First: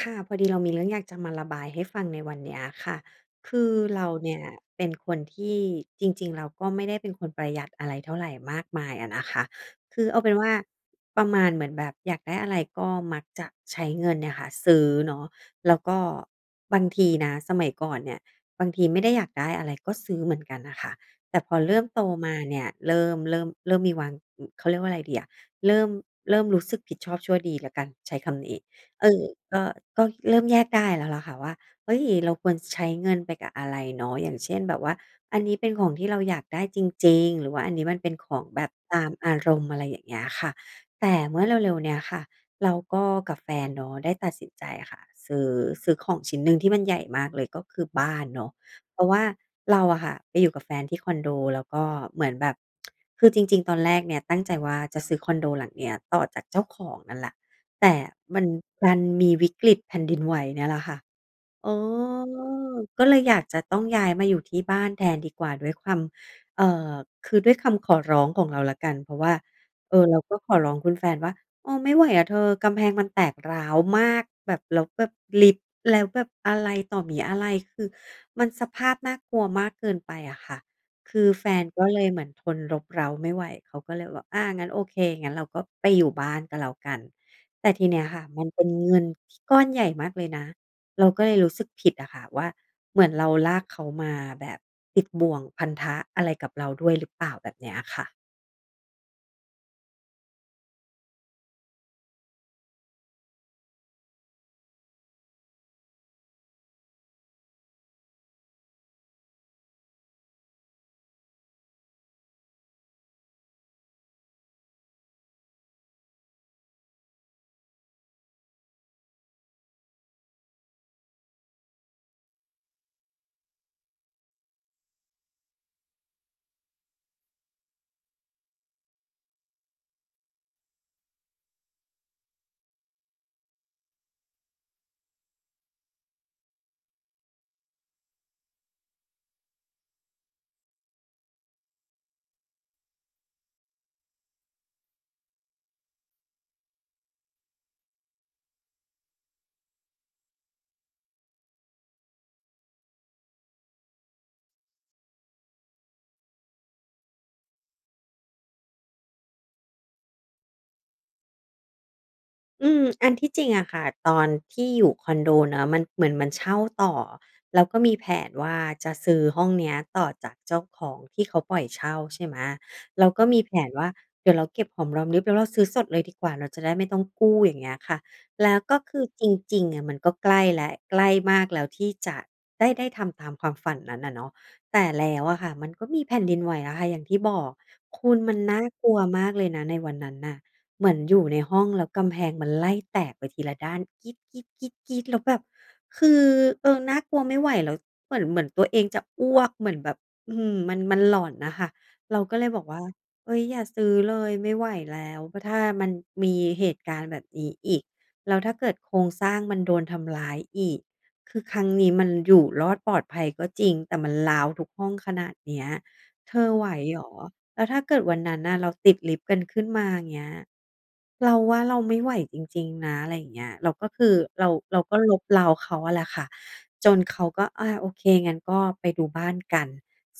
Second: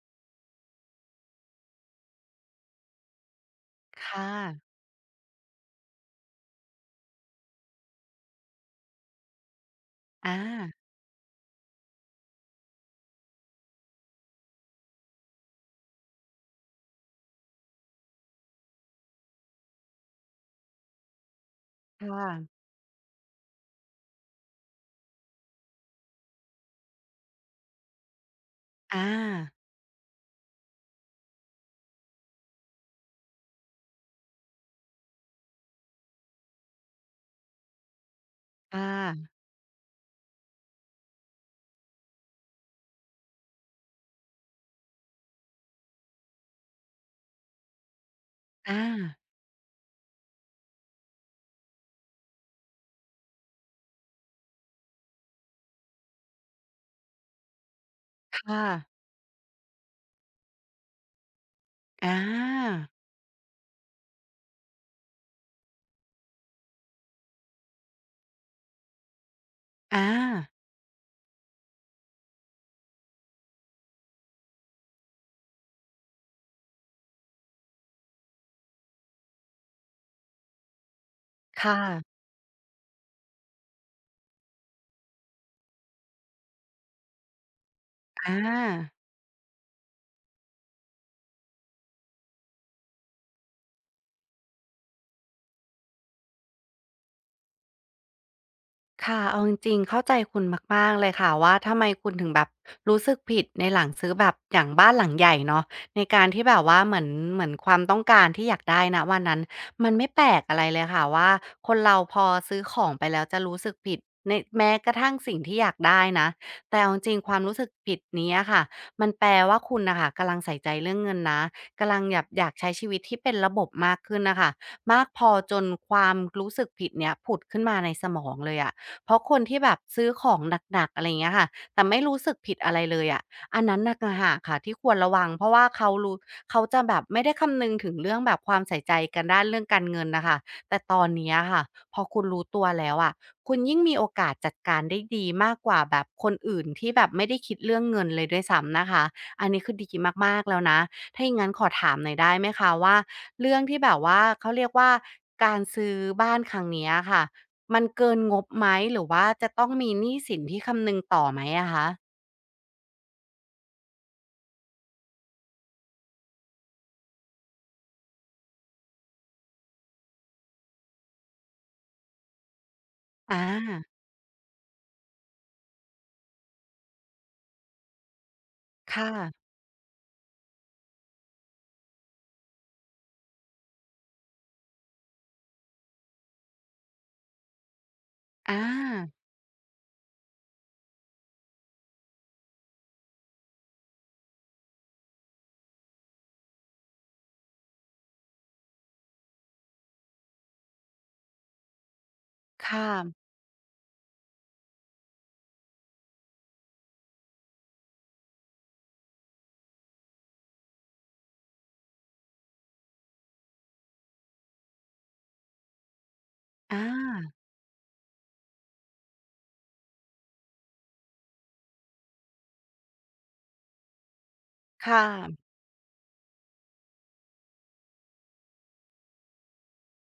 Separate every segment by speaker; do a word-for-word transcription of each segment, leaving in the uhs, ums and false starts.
Speaker 1: ค่ะพอดีเรามีเรื่องอยากจะมาระบายให้ฟังในวันเนี้ยค่ะคือ
Speaker 2: ค
Speaker 1: เราเนี่ย
Speaker 2: ่ะ
Speaker 1: เป็นคนที่จริงๆเราก็ไม่ได้เป็นคนประหยัดอะไรเท่าไรมากมายอะนะคะคือเอาเป็น
Speaker 2: อา
Speaker 1: ว่าประมาณเหมือนแบบอยากได้อะไรก็มักจะใช้เงินเนี่ยค่ะซื้อเนาะแล้วก็บางทีนะสมัยก่อนเนี่ยบางทีไม่ได้อยากได้อะไรก็ซื้อเหมือนกันน่ะค่ะแต่พอเริ่มโต
Speaker 2: ค
Speaker 1: มาเนี่
Speaker 2: ่ะ
Speaker 1: ยเริ่มเริ่มเริ่มมีวางเขาเรียกว่าอะไรดีอะเริ่มเริ่มรู้สึกผิดชอบชั่วดีแล้วกันใช้คำนี้ เอ
Speaker 2: อา
Speaker 1: อก็ก็เริ่มแยกได้แล้วล่ะค่ะว่าเฮ้ยเราควรใช้เงินไปกับอะไรเนาะอย่างเช่นแบบว่าอันนี้เป็นของที่เราอยากได้จริงๆหรือว่าอันนี้มันเป็นของแบบ
Speaker 2: ค
Speaker 1: ตาม
Speaker 2: ่ะ
Speaker 1: อารมณ์อะไรอย่างเงี้ยค่ะแต่เมื่อเร็วๆเนี่ยค่ะเราก็กับแฟนเนาะได้ตัดสินใจค่ะซื้อซื้อของชิ้นหนึ่งที่มันใหญ่มากเลยก็คือบ้านเนาะ
Speaker 2: อา
Speaker 1: เพราะว่าเราอะค่ะไปอยู่กับแฟนที่คอนโดแล้วก็เหมือนแบบคือจริงๆตอนแรกเนี่ยตั้งใจว่าจะซื้อคอนโดหลังเนี้ยต่อจากเจ้าของนั่นแหละ แต่มัน
Speaker 2: ค่ะ
Speaker 1: ดันมีวิกฤตแผ่นดินไหวเนี่ยแหละค่ะ อ๋อ
Speaker 2: อา
Speaker 1: ก็เลยอยากจะต้องย้ายมาอยู่ที่บ้านแทนดีกว่าด้วยความเอ่อคือด้วยคำขอร้องของเราแล้วกัน เพราะว่าเออ
Speaker 2: อา
Speaker 1: เราก็ขอร้องคุณแฟนว่าเออไม่ไหวอะเธอกำแพงมันแตกร้าวมากแบบแล้วแบบลิฟต์แล้วแบบอะไรต่อมีอะไรคือมันสภาพน่ากลัวมากเกินไปอะค่ะคือแฟน
Speaker 2: ค่ะ
Speaker 1: ก็เลยเหมือนทนรบเร้าไม่ไหวเขาก็เลยบอกอางั้นโอเคงั้นเราก็ไปอยู่บ้านก็แล้วกันแต่ทีเนี้ยค่ะ
Speaker 2: อา
Speaker 1: มันเป็นเงินที่ก้อนใหญ่มากเลยนะ เราก็เลยรู้สึกผิดอะค่ะว่าเหมือนเราลากเขามาแบบติดบ่วงพันธะอะไรกับเราด้วยหรือเปล่าแบบเนี้ยค่ะ
Speaker 2: ค่ะเอาจริงๆเข้าใจคุณมากๆเลยค่ะว่าทำไมคุณถึงแบบรู้สึกผิดในหลังซื้อแบบอย่างบ้านหลังใหญ่เนาะในการที่แบบว่าเหมือนเหมือนความต้องการที่อยากได้นะวันนั้นมันไม่แปลกอะไรเลยค่ะว่าคนเราพอซื้อของไปแล้วจะรู้สึกผิดในแม้กระทั่งสิ่งที่อยากได้นะแต่เอาจริงๆความรู้สึกผิดเนี้ยค่ะมันแปลว่าคุณนะคะกำลังใส่ใจเรื่องเงินนะกำลังอยากอยากใช้ชีวิตที่เป็นระบบมากขึ้นนะคะมากพอจนความรู้สึกผิดเนี้ยผุดขึ้นมาในสมองเลยอะ เพราะคนที่แบบซื้อของหนักๆอะไรเงี้ยค่ะแต่ไม่รู้สึกผิดอะไรเลยอะอันนั้นน่ะ่หากค่ะที่ควรระวังเพราะว่าเขารู้เขาจะแบบไม่ได้คำนึงถึงเรื่องแบบความใส่ใจกันด้านเรื่องการเงินนะคะแต่ตอนเนี้ยค่ะพอคุณรู้ตัวแล้วอะคุณยิ่งมีโอกาสจัดการได้ดีมากกว่าแบบคนอื่นที่แบบไม่ได้คิดเรื่องเงินเลยด้วยซ้ำนะคะอันนี้คือดีมากๆแล้วนะถ้าอย่างนั้นขอถามหน่อยได้ไหมคะว่าเรื่องที่แบบว่าเขาเรียกว่าการซื้อบ้านครั้งเนี้ยค่ะ มันเกินงบไหมหรือว่าจะต้องมีหนี้สินที่คำนึงต่อไหมอะคะ
Speaker 1: อืมอันที่จริงอะค่ะตอนที่อยู่คอนโดเนาะมันเหมือนมันเช่าต่อแล้วก็มีแผนว่าจะซื้อห้องเนี้ยต่อจากเจ้าของที่เขาปล่อยเช่าใช่ไหมเราก็มี
Speaker 2: อา
Speaker 1: แผนว่าเดี๋ยวเราเก็บหอมรอมริบแล้วเราซื้อสดเลยดีกว่าเราจะได้ไม่ต้องกู้อย่างเงี้ยค่ะแล้วก็
Speaker 2: ค
Speaker 1: คือจ
Speaker 2: ่ะ
Speaker 1: ริงๆอะมันก็ใกล้แล้วใกล้มากแล้วที่จะได้ได้ทำตามความฝันนั้นอะเนาะแต่แล้วอะค่ะมันก็มีแผ่นดินไหวอะค่ะอย่างที่บอกคุณมัน
Speaker 2: อ
Speaker 1: น่ากลัว
Speaker 2: า
Speaker 1: มากเลยนะในวันนั้นน่ะ เหมือนอยู่ในห้องแล้วกำแพงมันไล่แตกไปทีละด้านกรี๊ดกรี๊ดกรี๊ดกรี๊ดแล้วแบบคือเออน่ากลัวไม่ไหวแล้วเหมือนเหมือนตัวเองจะอ้วกเหมือนแบบอืมมันมันหลอนน่ะค่ะเราก็เลยบอกว่า
Speaker 2: ค่ะ
Speaker 1: เฮ้ยอย่าซื้อเลยไม่ไหวแล้วถ้ามันมีเหตุการณ์แบบนี้อีกแล้วถ้าเกิดโครงสร้างมันโดนทำร้ายอีกคือครั้งนี้มันอยู่รอดปลอดภัยก็จริงแต่มันร้าวทุกห้องขนาดเนี้ยเธอไหว
Speaker 2: อา
Speaker 1: เหรอ แล้วถ้าเกิดวันนั้นน่ะเราติดลิฟต์กันขึ้นมาอย่างเงี้ยเราว่าเราไม่ไหวจริงๆนะอะไรอย่างเงี้ยเราก็คือเราเราก็
Speaker 2: ค่ะ
Speaker 1: ลบเล้าเขาอะแหละค่ะจนเขาก็อาโอเคงั้นก็ไปดูบ้านกัน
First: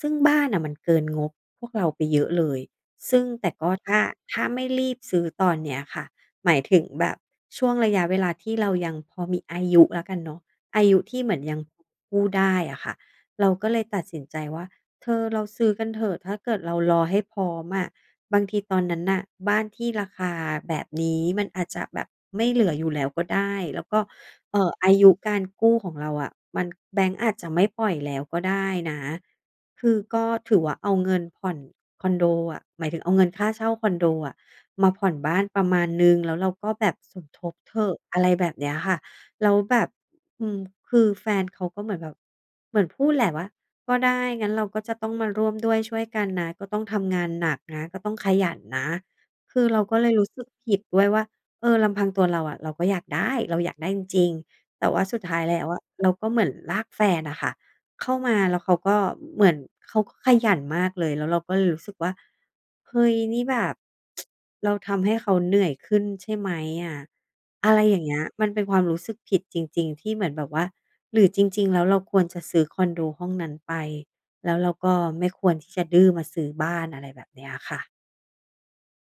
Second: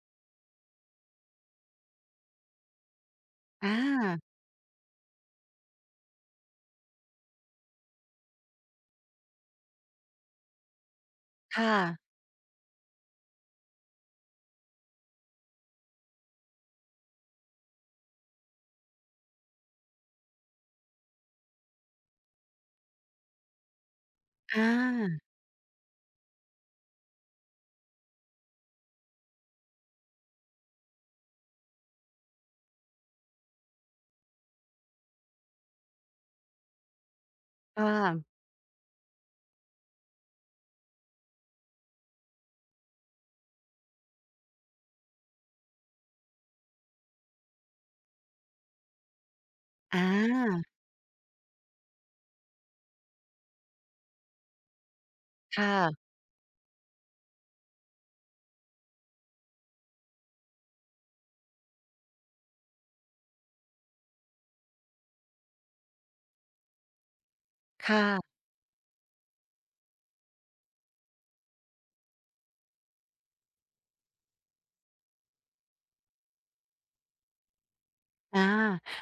Speaker 1: ซึ่งบ้านน่ะมันเกินงบพวกเราไปเยอะเลยซึ่งแต่ก็
Speaker 2: อา
Speaker 1: ถ้าถ้าไม่รีบซื้อตอนเนี้ยค่ะหมายถึงแบบช่วงระยะเวลาที่เรายังพอมีอายุแล้วกันเนาะอายุที่เหมือนยังพ
Speaker 2: ค่ะ
Speaker 1: กู้ได้อะค่ะเราก็เลยตัดสินใจว่า เธอเราซื้อกันเถอะถ้าเกิดเรารอให้พร้อมอะบางทีตอนนั้นน่ะบ้านที่ราคาแบบนี้มันอาจจะแบบไม่เหลืออยู่แล้วก็ได้แล้วก็เอ่
Speaker 2: อา
Speaker 1: ออายุการกู้ของเราอะมันแบงก์อาจจะไม่ปล่อยแล้วก็ได้นะคือก็ถือว่าเอาเงินผ่อนคอนโดอะหมายถึงเอาเงินค่าเช่าคอนโดอะมาผ่อนบ้านประมาณหนึ่งแล้วเราก็แบบสมทบเถ
Speaker 2: ค่ะ
Speaker 1: อะอะไรแบบเนี้ยค่ะแล้วแบบ อืมคือแฟนเขาก็เหมือนแบบเหมือนพูดแหละว่าก็ได้งั้นเราก็จะต้องมาร่วมด้วยช่วยกันนะก็ต้องทำงานหนักนะก็ต้องขยันนะคือเราก็
Speaker 2: อ
Speaker 1: เลยรู้สึก
Speaker 2: า
Speaker 1: ผิดด้วยว่าเออลำพังตัวเราอะเราก็อยากได้เราอยากได้จริงๆแต่ว่าสุดท้าย
Speaker 2: ค
Speaker 1: แล้วอะ
Speaker 2: ่ะ
Speaker 1: เราก็เหมือนลากแฟนอะค่ะ เข้ามาแล้วเขาก็เหมือนเขาก็ขยันมากเลยแล้วเราก็เลยรู้สึกว่าเฮ้ยนี่แบบ เราทำให้เขาเหนื่อยขึ้นใช่ไหมอะอะไร
Speaker 2: ค
Speaker 1: อย่างเงี้ย
Speaker 2: ่ะ
Speaker 1: มันเป็นความรู้สึกผิดจริงๆที่เหมือนแบบว่าหรือจริงๆแล้วเราควรจะซื้อคอนโดห้องนั้นไปแล้วเราก็ไม่ควรที่จะดื้อมาซื้อบ้านอะไรแบบเนี้ยค่ะ
Speaker 2: อา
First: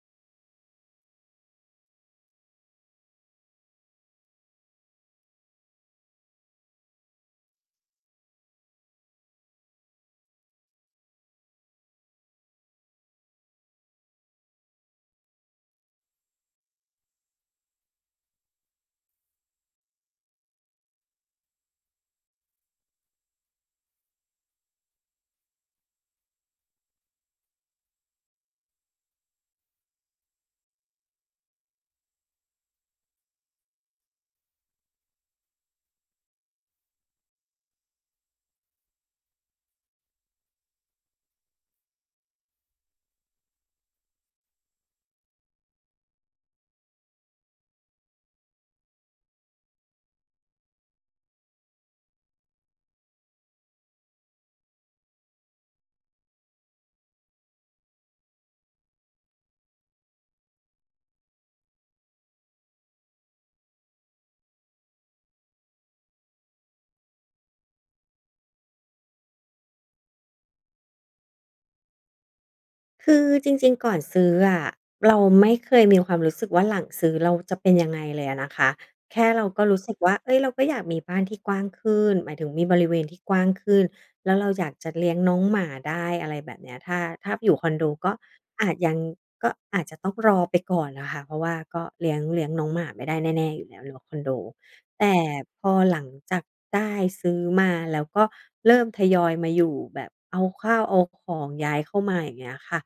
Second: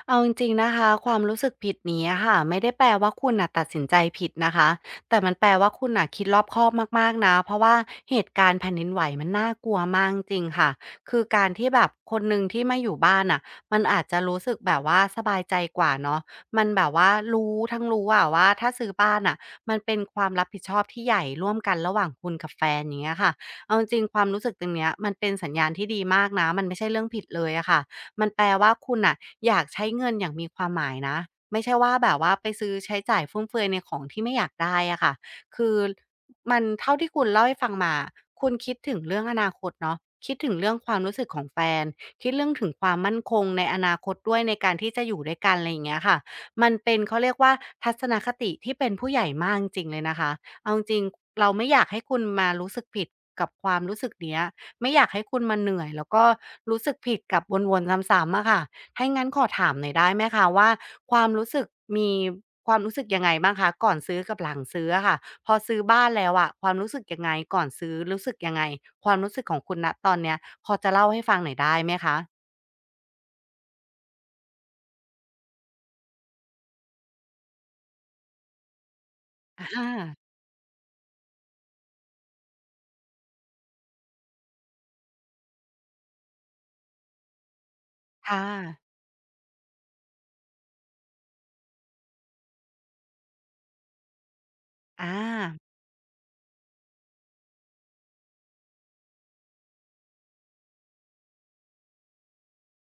Speaker 2: เอาจริงๆนะคะความรู้สึกผิดนี้อะค่ะไม่ได้แปลว่าคุณน่ะตัดสินใจผิดนะคะแต่มันแปลว่าคุณน่ะคิดรอบคอบมากๆนะเพราะว่าเหตุการณ์แผ่นดินไหวมันน่ากลัวมากจริงๆค่ะคือการที่แบบคนหนึ่งที่ไม่อยู่บ้านน่ะมันอาจจะรู้สึกแบบว่าสบายใจกว่าเนาะมันแบบว่ารู้ทั้งรู้อะว่าถ้าซื้อบ้านน่ะมันเป็นความรับผิดชอบที่ใหญ่ร่วมกันระหว่างคุณกับแฟนอย่างเงี้ยค่ะเอาจริงๆความรู้สึกตรงเนี้ยมันเป็นสัญญาณที่ดีมากนะมันไม่ใช่เรื่องผิดเลยอะค่ะ มันแปลว่าคุณน่ะอยากใช้เงินอย่างมีความหมายนะไม่ใช่ว่าแบบว่าไปซื้อใช้จ่ายฟุ่มเฟือยในของที่ไม่อยากได้อะค่ะคือมันเท่าที่คุณเล่าให้ฟังมาคุณคิดถึงเรื่องอนาคตเนาะคิดถึงเรื่องความรู้สึกของแฟนคิดเรื่องถึงความมั่นคงในอนาคตด้วยในการที่จะอยู่ด้วยกันอะไรอย่างเงี้ยค่ะมันเป็นเขาเรียกว่าทัศนคติที่เป็นผู้ใหญ่มากจริงๆเลยนะคะเอาจริงๆเราไม่อยากให้คุณมารู้สึกผิดกับความรู้สึกเนี้ย ไม่อยากให้คุณมาเหนื่อยแล้วก็รู้สึกผิดกับวนๆซ้ำๆอะค่ะถ้างั้นขอถามหน่อยได้ไหมคะว่าความรู้สึกมีความรู้สึกยังไงบ้างคะก่อนซื้อกับหลังซื้ออะค่ะพอซื้อบ้านแล้วอะความรู้สึกยังไงก่อนซื้อรู้สึกยังไงความรู้สึกของคุณณตอนเนี้ยพอจะเล่าให้ฟังหน่อยได้ไหมคะ
Speaker 1: คือจริงๆก่อนซื้ออะเราไม่เคยมีความรู้สึกว่าหลังซื้อเราจะเป็นยังไงเลยอะนะคะแค่เราก็
Speaker 2: อ
Speaker 1: รู้สึกว่า
Speaker 2: า
Speaker 1: เฮ้ยเราก็อยากมีบ้านที่กว้างขึ้นหมายถึงมีบริเวณที่กว้างขึ้นแล้วเราอยากจะเลี้ยงน้องหมาได้อะไรแบบเนี้ยถ้าถ้าอยู่คอนโดก็
Speaker 2: ค่ะ
Speaker 1: อาจยังก็อาจจะต้องรอไปก่อนอะค่ะเพราะว่าก็เลี้ยงเลี้ยงน้องหมาไม่ได้แน่ๆอยู่แล้วเนาะคอนโด
Speaker 2: อา
Speaker 1: แต่พอหลังจากได้ซื้อมาแล้วก็เริ่มทยอยมาอยู่แบบเอาข้าวเอาของย้ายเข้ามาอย่างเงี้ยค่ะ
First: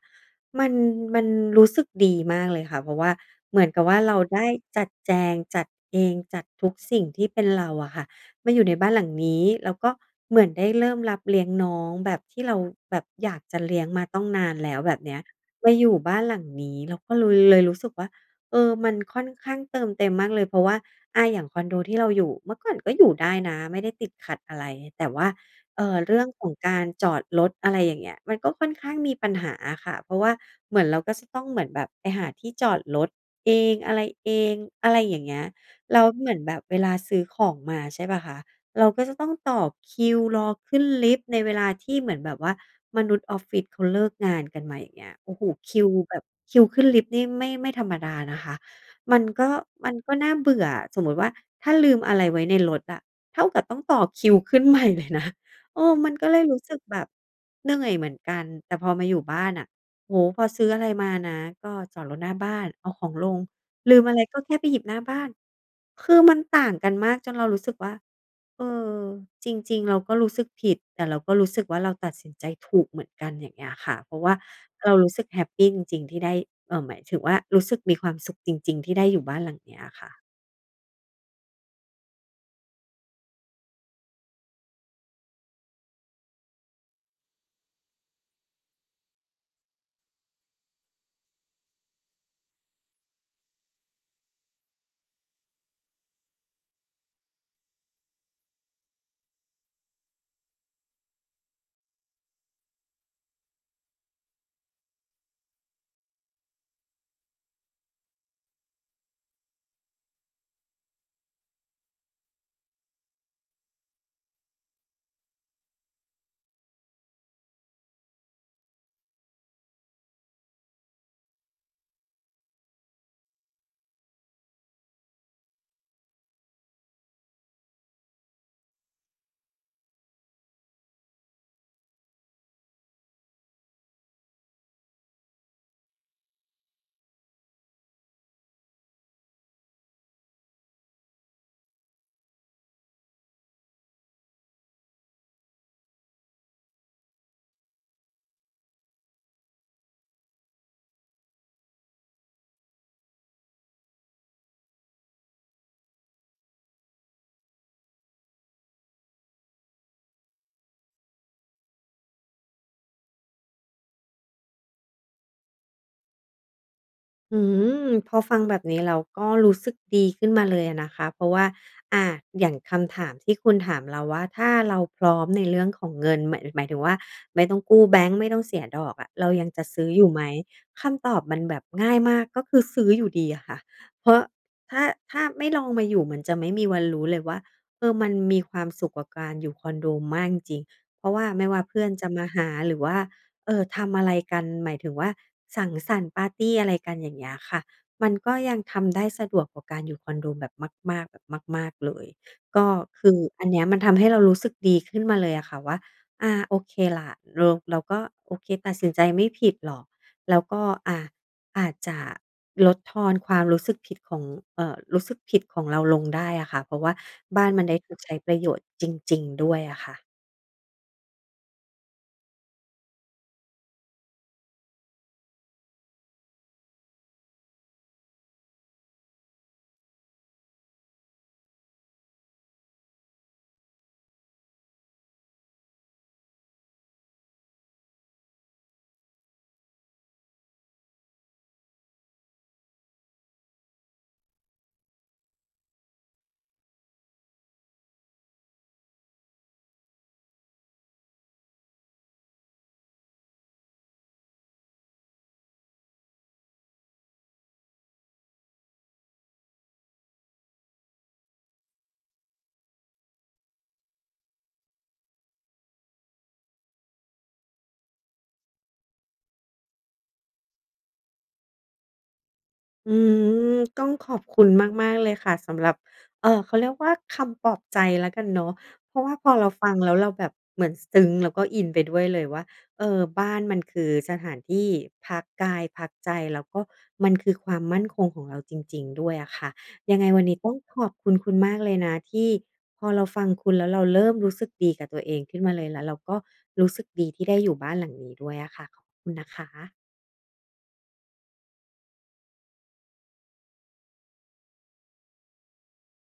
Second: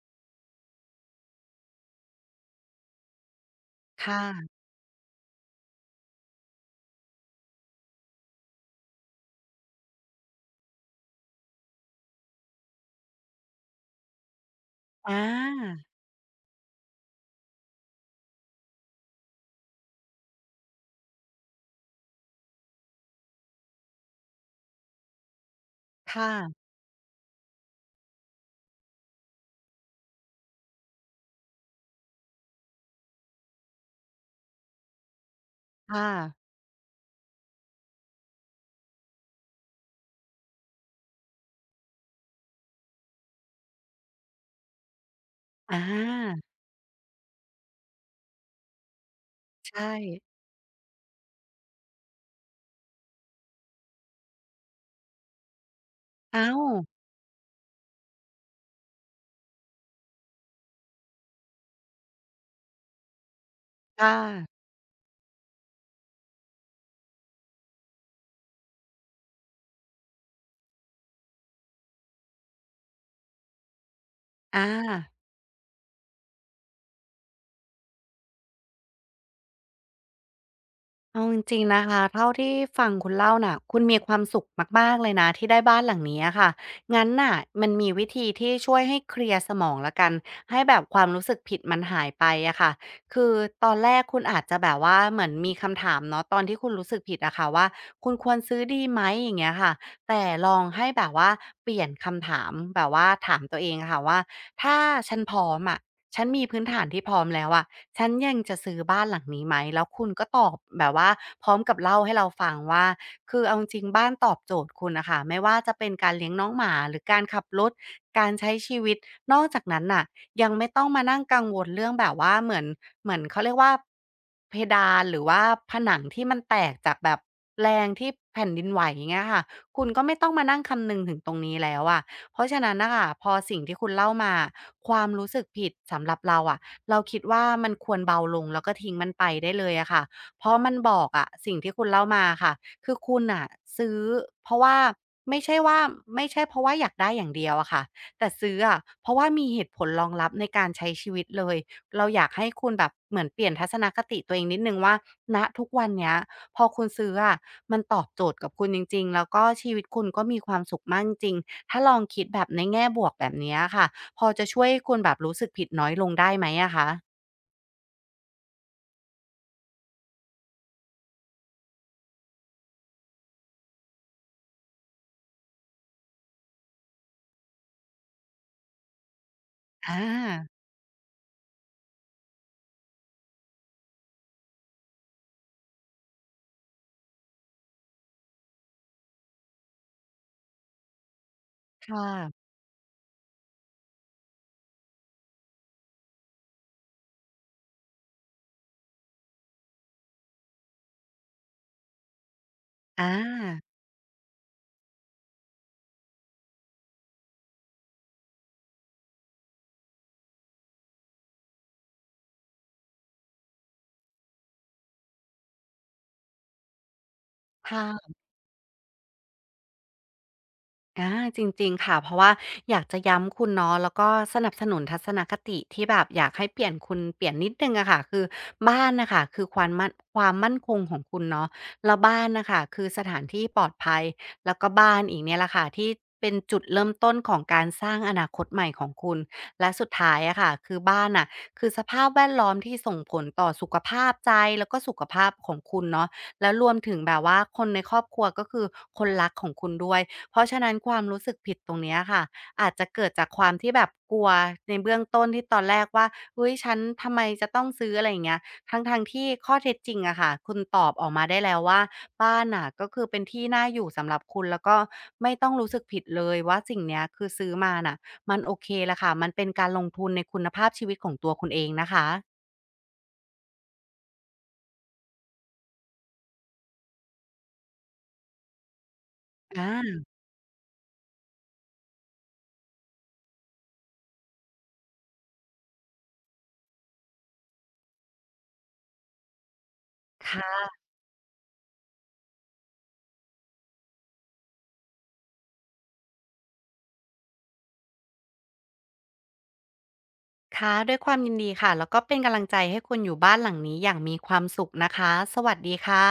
Speaker 1: มันมันรู้สึกดีมากเลยค่ะเพราะว่าเหมือนกับว่าเรา
Speaker 2: ค่ะ
Speaker 1: ได้จัดแจงจัดเองจัดทุกสิ่งที่เป็นเราอะค่ะมาอยู่ในบ้านหลังนี้แล้วก็เหมือนได้เริ่มรับเลี้ยงน้องแบบที่เราแบบอยากจะเลี้ยงมาต้องนานแล้วแบบ
Speaker 2: อ
Speaker 1: เนี้ยมา
Speaker 2: า
Speaker 1: อยู่บ้านหลังนี้เราก็เลยเลยรู้สึกว่าเออมันค่อนข้างเติมเต็มมากเลยเพราะว่าอาอย่างคอนโดที่เราอยู่เมื่อก่อนก็อยู่ได้นะไม่ได้ติดขัดอะไรแต่ว่า เอ่อเรื่องของ
Speaker 2: ค่ะ
Speaker 1: การจอดรถอะไรอย่างเงี้ยมันก็ค่อนข้างมีปัญหาอะค่ะเพราะว่าเหมือนเราก็จะต้องเหมือนแบบไปหาที่จอดรถเองอะไรเองอะไรอย่างเงี้ยแล้ว
Speaker 2: ค่ะ
Speaker 1: เหมือนแบบเวลาซื้อของมาใช่เปล่าคะเราก็จะต้องต่อคิวรอขึ้นลิฟต์ในเวลาที่เหมือนแบบว่ามนุษย์ออฟฟิศเขาเลิกงานกันมาอย่างเงี้ยโอ้โฮ
Speaker 2: อ
Speaker 1: คิวแบบ
Speaker 2: า
Speaker 1: คิวขึ้นลิฟต์นี่ไม่ไม่ธรรมดานะคะมันก็
Speaker 2: ใช่
Speaker 1: มันก็น่าเบื่ออะสมมุติว่าถ้าลืมอะไรไว้ในรถอะเท่ากับต้องต่อคิวขึ้นใหม่เลยนะ เออมันก็เล
Speaker 2: อ้า
Speaker 1: ยรู้
Speaker 2: ว
Speaker 1: สึกแบบเหนื่อยเหมือนกันแต่พอมาอยู่บ้านอะโอ้โฮพอซื้ออะไรมานะก็จอดรถหน้าบ้านเอาของลงลืม
Speaker 2: ค่
Speaker 1: อะไรก็แค่
Speaker 2: ะ
Speaker 1: ไปหยิบหน้าบ้านคือมันต่างกันมากจนเรารู้สึกว่าเออจริงๆเราก็รู้สึกผิดแต่เราก็รู้สึกว่าเราตัดสินใจถูกเหมือนกันอย่างเงี้ยค่ะเพราะว่า
Speaker 2: อา
Speaker 1: เรารู้สึกแฮปปีจริงๆที่ได้เอ่อหมายถึงว่ารู้สึกมีความสุขจริงๆที่ได้อยู่บ้านหลังเนี้ยค่ะ
Speaker 2: เอาจริงๆนะคะเท่าที่ฟังคุณเล่าน่ะคุณมีความสุขมากๆเลยนะที่ได้บ้านหลังนี้อะค่ะงั้นน่ะมันมีวิธีที่ช่วยให้เคลียร์สมองละวกันให้แบบความรู้สึกผิดมันหายไปอะค่ะคือตอนแรกคุณอาจจะแบบว่าเหมือนมีคำถามเนาะตอนที่คุณรู้สึกผิดอะค่ะว่าคุณควรซื้อดีไหมอย่างเงี้ยค่ะแต่ลองให้แบบว่าเปลี่ยนคำถามแบบว่าถามตัวเองอะค่ะว่าถ้าฉันพร้อมอะฉันมีพื้นฐานที่พร้อมแล้วอะ ฉันยังจะซื้อบ้านหลังนี้ไหมแล้วคุณก็ตอบแบบว่าพร้อมกับเล่าให้เราฟังว่าคือเอาจริงๆบ้านตอบโจทย์คุณน่ะค่ะไม่ว่าจะเป็นการเลี้ยงน้องหมาหรือการขับรถการใช้ชีวิตนอกจากนั้นน่ะยังไม่ต้องมานั่งกังวลเรื่องแบบว่าเหมือนเหมือนเขาเรียกว่าเพดานหรือว่าผนังที่มันแตกจากแบบแรงที่แผ่นดินไหวอย่างเงี้ยค่ะคุณก็ไม่ต้องมานั่งคำนึงถึงตรงนี้แล้วอะเพราะฉะนั้นน่ะค่ะพอสิ่งที่คุณเล่ามาความรู้สึกผิดสำหรับเราอะ เราคิดว่ามันควรเบาลงแล้วก็ทิ้งมันไปได้เลยอะค่ะเพราะมันบอกอะสิ่งที่คุณเล่ามาค่ะคือคุณน่ะซื้อเพราะว่าไม่ใช่ว่าไม่ใช่เพราะว่าอยากได้อย่างเดียวอะค่ะแต่ซื้ออะเพราะว่ามีเหตุผลรองรับในการใช้ชีวิตเลยเราอยากให้คุณแบบเหมือนเปลี่ยนทัศนคติตัวเองนิดหนึ่งว่าณทุกวันเนี้ยพอคุณซื้ออะมันตอบโจทย์กับคุณจริงๆแล้วก็ชีวิตคุณก็มีความสุขมากจริงๆถ้าลองคิดแบบในแง่บวกแบบเนี้ยอะค่ะ พอจะช่วยให้คุณแบบรู้สึกผิดน้อยลงได้ไหมอะคะ
Speaker 1: อืมพอฟังแบบนี้เราก็รู้สึกดีขึ้นมาเลยอะนะคะเพราะว่าอาอย่างคำถามที่คุณถามเราว่าถ้าเราพร้อมในเรื่องของเงินหมายหมายถึงว่าไม่ต้องกู้แบงก์ไม่ต้องเสียดอกอะเรายังจะซื้ออ
Speaker 2: อา
Speaker 1: ยู่ไหมคำตอบมันแบบง่ายมากก็คือซื้ออยู่ดีอะค่ะเพราะถ้าถ้าไม่ลองมาอยู่มันจะไม่มีวันรู้เลยว่าเออมันมีความสุขกว่าการอยู่คอนโดมากจริงๆเพราะว่าไม่ว่าเพื่อน
Speaker 2: ค่
Speaker 1: จะมาหา
Speaker 2: ะ
Speaker 1: หรือว่า เออทำอะไรกันหมายถึงว่าสังสรรค์ปาร์ตีอะไรกันอย่างเงี้ยค่ะมันก็ยังทำได้สะดวกกว่าการอยู่คอนโดแบบมากๆแบบมากๆเลยก็คื
Speaker 2: อา
Speaker 1: ออันเนี้ยมันทำให้เรารู้สึกดีขึ้นมาเลยอะค่ะว่าอาโอเคล่ะเราเราก็โอเคตัดสินใจไม่ผิดหรอกแล้วก็อาอาจจะลดทอนความรู้สึกผิดของเอ่อรู้สึกผิดของเราลงได้อะค่ะเพราะว่าบ้านมันได้ถูก
Speaker 2: ค่ะ
Speaker 1: ใช้ประโยชน์จริงๆด้วยอะค่ะ
Speaker 2: อาจริงๆค่ะเพราะว่าอยากจะย้ำคุณเนาะแล้วก็สนับสนุนทัศนคติที่แบบอยากให้เปลี่ยนคุณเปลี่ยนนิดหนึ่งอะค่ะคือบ้านนะคะคือความมั่นความมั่นคงของคุณเนาะแล้วบ้านนะคะคือสถานที่ปลอดภัยแล้วก็บ้านอีกเนี่ยแหละค่ะที่เป็นจุดเริ่มต้นของการสร้างอนาคตใหม่ของคุณและสุดท้ายอะค่ะคือบ้านอ่ะคือสภาพแวดล้อมที่ส่งผลต่อสุขภาพใจแล้วก็สุขภาพของคุณเนาะแล้วรวมถึงแบบว่าคนในครอบครัวก็คือคนรักของคุณด้วย เพราะฉะนั้นความรู้สึกผิดตรงเนี้ยค่ะอาจจะเกิดจากความที่แบบกลัวในเบื้องต้นที่ตอนแรกว่าเฮ้ยฉันทำไมจะต้องซื้ออะไรอย่างเงี้ยทั้งๆทที่ข้อเท็จจริงอะค่ะคุณตอบออกมาได้แล้วว่าบ้านน่ะก็คือเป็นที่น่าอยู่สำหรับคุณแล้วก็ไม่ต้องรู้สึกผิดเลยว่าสิ่งเนี้ยคือซื้อมาน่ะมันโอเคและค่ะมันเป็นการลงทุนในคุณภาพชีวิตของตัวคุณเองนะคะ
Speaker 1: อืมต้องขอบคุณมากๆเลยค่ะสำหรับเอ่อเขาเรียกว่าคำปลอบใจแล้วกันเนาะเพราะว่าพอเรา
Speaker 2: อ
Speaker 1: ฟังแล้วเรา
Speaker 2: า
Speaker 1: แบบเหมือนซึ้งแล้วก็อินไปด้วยเลยว่าเออบ้านมันคือสถานที่พักกายพักใจแล้วก็มันคือความมั่นคงของเราจริงๆด้วยอะค่ะยังไงวัน
Speaker 2: ค
Speaker 1: นี้ต้องข
Speaker 2: ่ะ
Speaker 1: อบคุณคุณมากเลยนะที่พอเราฟังคุณแล้วเราเริ่มรู้สึกดีกับตัวเองขึ้นมาเลยแล้วเราก็รู้สึกดีที่ได้อยู่บ้านหลังนี้ด้วยอะค่ะขอบคุณนะคะ
Speaker 2: ค่ะด้วยความยินดีค่ะแล้วก็เป็นกำลังใจให้คุณอยู่บ้านหลังนี้อย่างมีความสุขนะคะสวัสดีค่ะ